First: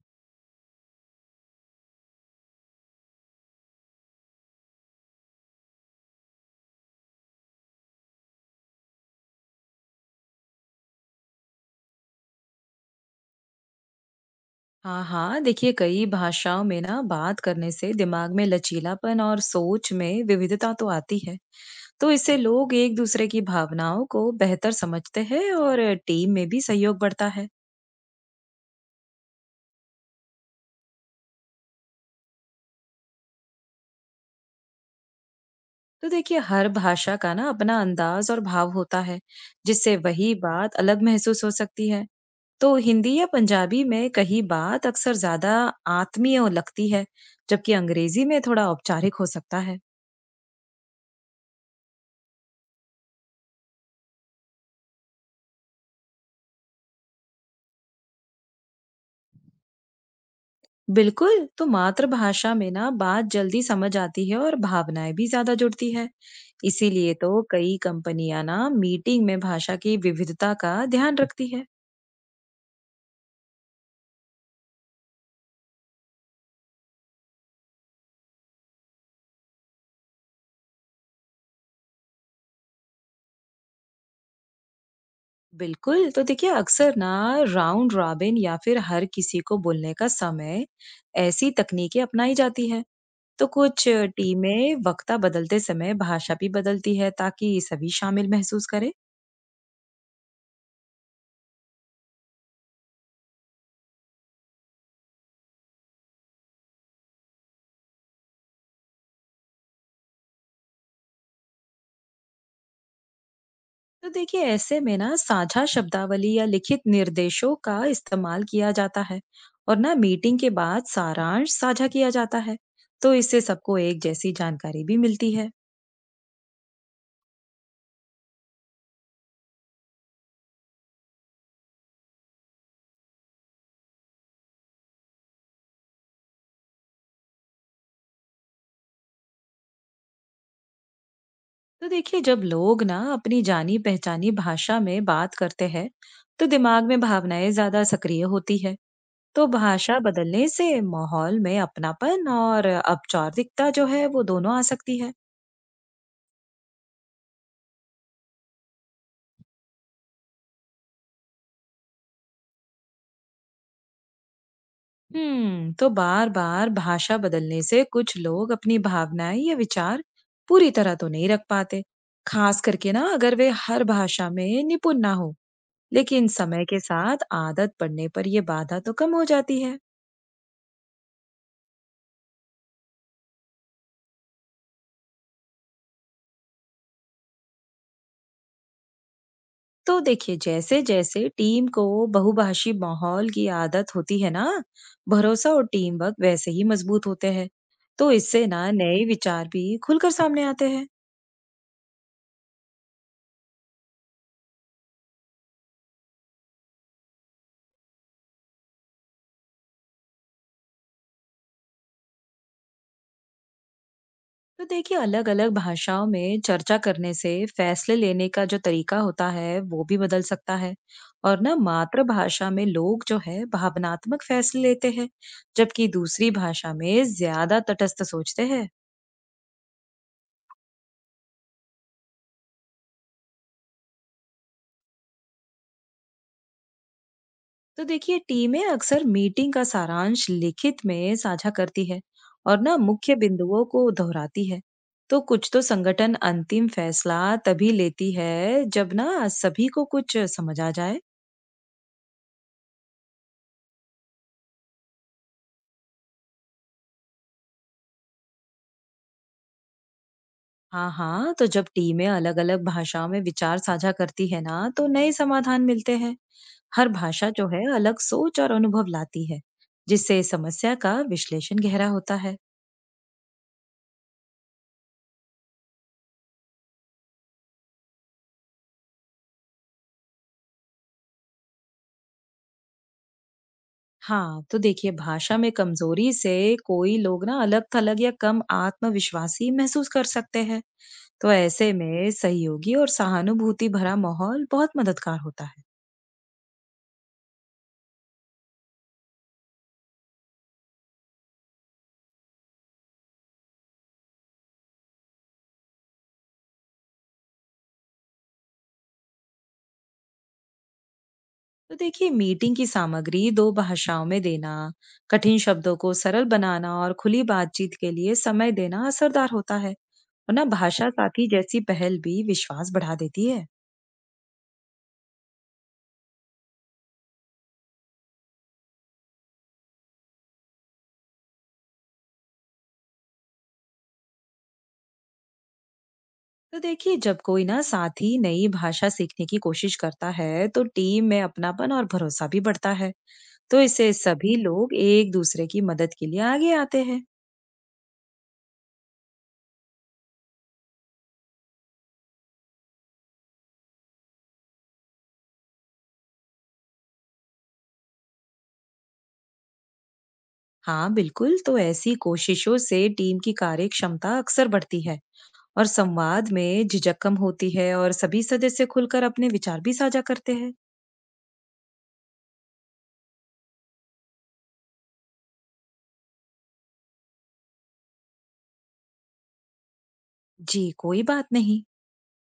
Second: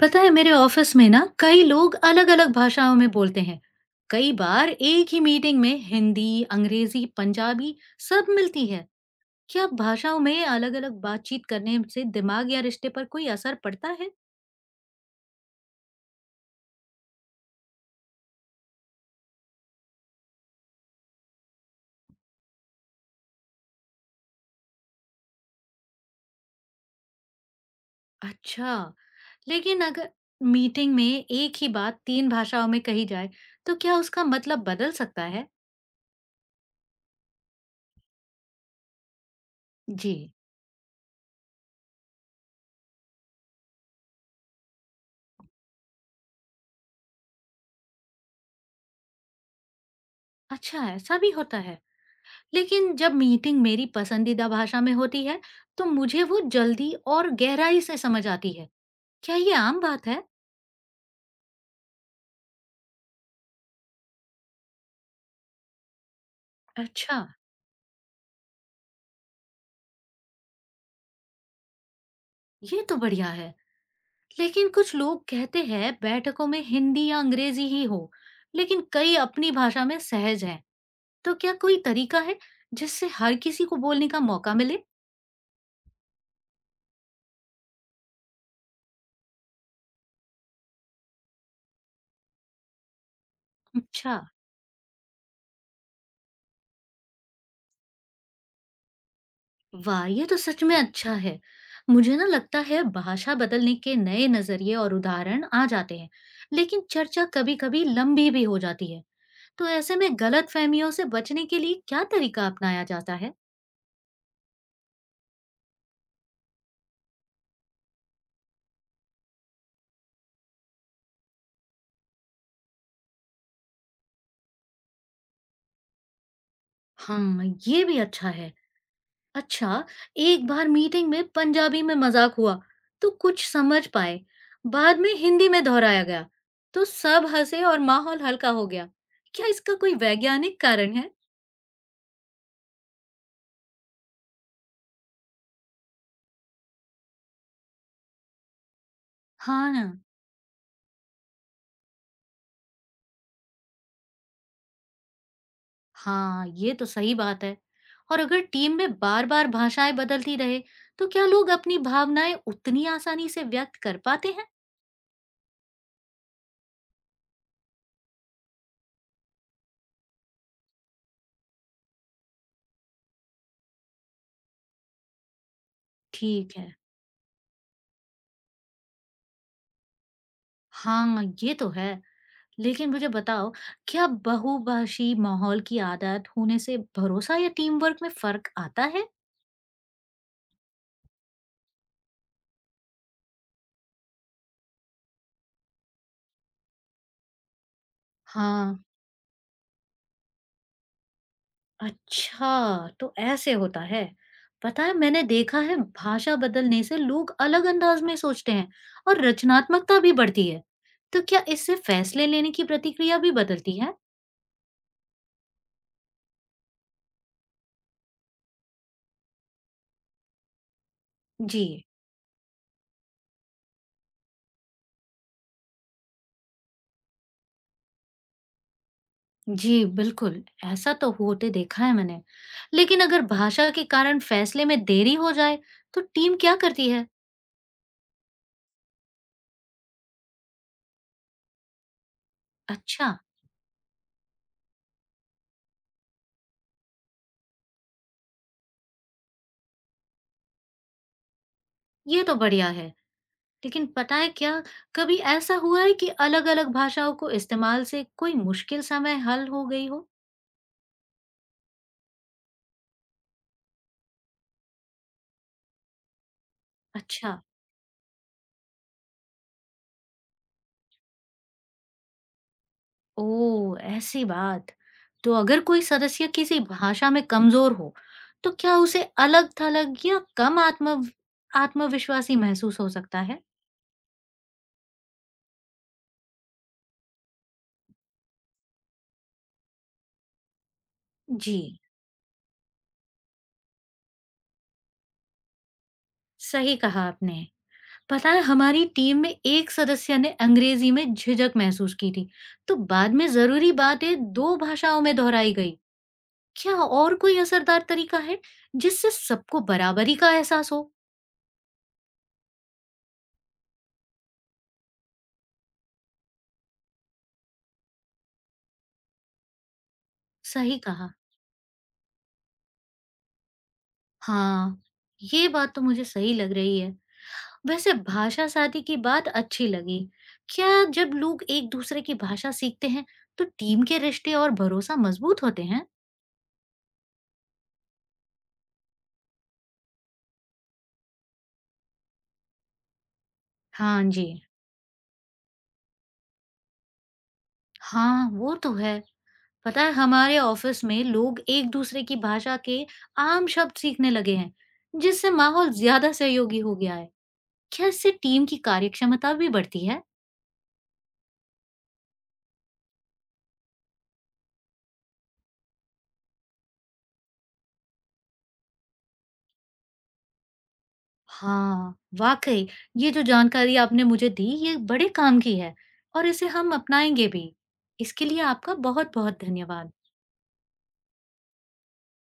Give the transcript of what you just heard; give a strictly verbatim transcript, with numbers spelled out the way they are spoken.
पता है मेरे ऑफिस में ना कई लोग अलग अलग भाषाओं में बोलते हैं। कई बार एक ही मीटिंग में हिंदी अंग्रेजी पंजाबी सब मिलती है। क्या भाषाओं में अलग अलग बातचीत करने से दिमाग या रिश्ते पर कोई असर पड़ता है? हाँ हाँ, देखिए कई भाषाओं में ना बात करने से दिमाग में लचीलापन और सोच में विविधता तो आती है। तो इससे लोग एक दूसरे की भावनाओं को बेहतर समझते हैं और टीम में भी सहयोग बढ़ता है। अच्छा। लेकिन अगर मीटिंग में एक ही बात तीन भाषाओं में कही जाए, तो क्या उसका मतलब बदल सकता है? तो देखिए हर भाषा का ना अपना अंदाज और भाव होता है, जिससे जी। वही बात अलग महसूस हो सकती है। तो हिंदी या पंजाबी में कही बात अक्सर ज्यादा आत्मीय लगती है, जबकि अंग्रेजी में थोड़ा औपचारिक हो सकता है। अच्छा, ऐसा भी होता है। लेकिन जब मीटिंग मेरी पसंदीदा भाषा में होती है, तो मुझे वो जल्दी और गहराई से समझ आती है। क्या ये आम बात है? बिल्कुल, तो मातृभाषा में ना बात जल्दी समझ आती है और भावनाएं भी ज्यादा जुड़ती है। इसीलिए अच्छा, तो कई कंपनियां ना मीटिंग में भाषा की विविधता का ध्यान रखती है। ये तो बढ़िया है। लेकिन कुछ लोग कहते हैं बैठकों में हिंदी या अंग्रेजी ही हो, लेकिन कई अपनी भाषा में सहज हैं। तो क्या कोई तरीका है जिससे हर किसी को बोलने का मौका मिले? बिल्कुल, तो देखिए अक्सर ना राउंड रॉबिन या फिर हर किसी को बोलने का समय, ऐसी तकनीकें अपनाई जाती है। तो कुछ अच्छा। टीमें वक्ता बदलते समय भाषा भी बदलती है ताकि सभी शामिल महसूस करें। वाह, ये तो सच में अच्छा है। मुझे ना लगता है भाषा बदलने के नए नजरिए और उदाहरण आ जाते हैं, लेकिन चर्चा कभी-कभी लंबी भी हो जाती है। तो ऐसे में गलतफहमियों से बचने के लिए क्या तरीका अपनाया जाता है? तो देखिए ऐसे में ना साझा शब्दावली या लिखित निर्देशों का इस्तेमाल किया जाता है और ना मीटिंग के बाद सारांश साझा किया जाता है। तो इससे सबको एक जैसी जानकारी भी मिलती है। हाँ, ये भी अच्छा है। अच्छा, एक बार मीटिंग में पंजाबी में मजाक हुआ, तो कुछ समझ पाए। बाद में हिंदी में दोहराया गया, तो सब हंसे और माहौल हल्का हो गया। क्या इसका कोई वैज्ञानिक कारण है? तो देखिए जब लोग ना अपनी जानी पहचानी भाषा में बात करते हैं, तो दिमाग में भावनाएं ज्यादा सक्रिय होती है। तो हाँ भाषा ना, बदलने से माहौल में अपनापन और औपचारिकता जो है वो दोनों आ सकती है। हाँ, ये तो सही बात है। और अगर टीम में बार-बार भाषाएं बदलती रहे, तो क्या लोग अपनी भावनाएं उतनी आसानी से व्यक्त कर पाते हैं? हम्म तो बार बार भाषा बदलने से कुछ लोग अपनी भावनाएं या विचार पूरी तरह तो नहीं रख पाते। खास करके ना अगर वे हर भाषा में निपुण ना हो, लेकिन ठीक समय है, के साथ आदत पड़ने पर यह बाधा तो कम हो जाती है। हाँ, ये तो है। लेकिन मुझे बताओ, क्या बहुभाषी माहौल की आदत होने से भरोसा या टीम वर्क में फ़र्क आता है? तो देखिए जैसे जैसे टीम को बहुभाषी माहौल की आदत होती है ना, भरोसा और टीम वर्क वैसे ही मजबूत होते हैं। तो इससे ना हाँ। नए विचार भी खुलकर सामने आते हैं। अच्छा, तो ऐसे होता है। पता है मैंने देखा है भाषा बदलने से लोग अलग अंदाज में सोचते हैं और रचनात्मकता भी बढ़ती है। तो क्या इससे फैसले लेने की प्रतिक्रिया भी बदलती है? तो देखिए अलग-अलग भाषाओं में चर्चा करने से फैसले लेने का जो तरीका होता है वो भी बदल सकता है। और ना जी। मातृभाषा में लोग जो है भावनात्मक फैसले लेते हैं, जबकि दूसरी भाषा में ज्यादा तटस्थ सोचते हैं। जी, बिल्कुल। ऐसा तो होते देखा है मैंने। लेकिन अगर भाषा के कारण फैसले में देरी हो जाए, तो टीम क्या करती है? तो देखिए टीमें अक्सर मीटिंग का सारांश लिखित में साझा करती है और ना अच्छा। मुख्य बिंदुओं को दोहराती है। तो कुछ तो संगठन अंतिम फैसला तभी लेती है जब ना सभी को कुछ समझ आ जाए। ये तो बढ़िया है। लेकिन पता है क्या, कभी ऐसा हुआ है कि अलग-अलग भाषाओं को इस्तेमाल से कोई मुश्किल समय हल हो गई हो? हाँ हाँ, तो जब टीमें अलग अलग भाषाओं में विचार साझा करती है ना, तो नए समाधान मिलते हैं। हर भाषा अच्छा, जो है अलग सोच और अनुभव लाती है, जिससे समस्या का विश्लेषण गहरा होता है। ओह! ऐसी बात। तो अगर कोई सदस्य किसी भाषा में कमज़ोर हो, तो क्या उसे अलग-थलग या कम आत्म आत्मविश्वासी महसूस हो सकता है? हाँ, तो देखिए भाषा में कमजोरी से कोई लोग ना अलग थलग या कम आत्मविश्वासी महसूस कर सकते हैं। तो जी, ऐसे में सहयोगी और सहानुभूति भरा माहौल बहुत मददगार होता है। सही कहा आपने। पता है हमारी टीम में एक सदस्य ने अंग्रेजी में झिझक महसूस की थी, तो बाद में ज़रूरी बातें दो भाषाओं में दोहराई गई। क्या और कोई असरदार तरीका है जिससे सबको बराबरी का एहसास हो? तो देखिए मीटिंग की सामग्री दो भाषाओं में देना, कठिन शब्दों को सरल बनाना और खुली बातचीत के लिए समय देना असरदार होता है। और ना सही भाषा कहा। साथी जैसी पहल भी विश्वास बढ़ा देती है। हाँ, ये बात तो मुझे सही लग रही है। वैसे भाषा शादी की बात अच्छी लगी। क्या जब लोग एक दूसरे की भाषा सीखते हैं, तो टीम के रिश्ते और भरोसा मजबूत होते हैं? तो देखिए जब कोई ना साथी नई भाषा सीखने की कोशिश करता है, तो टीम में अपनापन और भरोसा भी बढ़ता है। तो इससे हाँ जी, सभी लोग एक दूसरे की मदद के लिए आगे आते हैं। हाँ वो तो है। पता है हमारे ऑफिस में लोग एक दूसरे की भाषा के आम शब्द सीखने लगे हैं, जिससे माहौल ज्यादा सहयोगी हो गया है। क्या इससे टीम की कार्यक्षमता भी बढ़ती है? हाँ बिल्कुल, तो ऐसी कोशिशों से टीम की कार्य क्षमता अक्सर बढ़ती है। और संवाद में झिझक कम होती है और सभी सदस्य खुलकर अपने विचार भी साझा करते हैं। हाँ, वाक़ई ये जो जानकारी आपने मुझे दी ये बड़े काम की है और इसे हम अपनाएँगे भी। इसके लिए आपका बहुत-बहुत धन्यवाद। जी, कोई बात नहीं।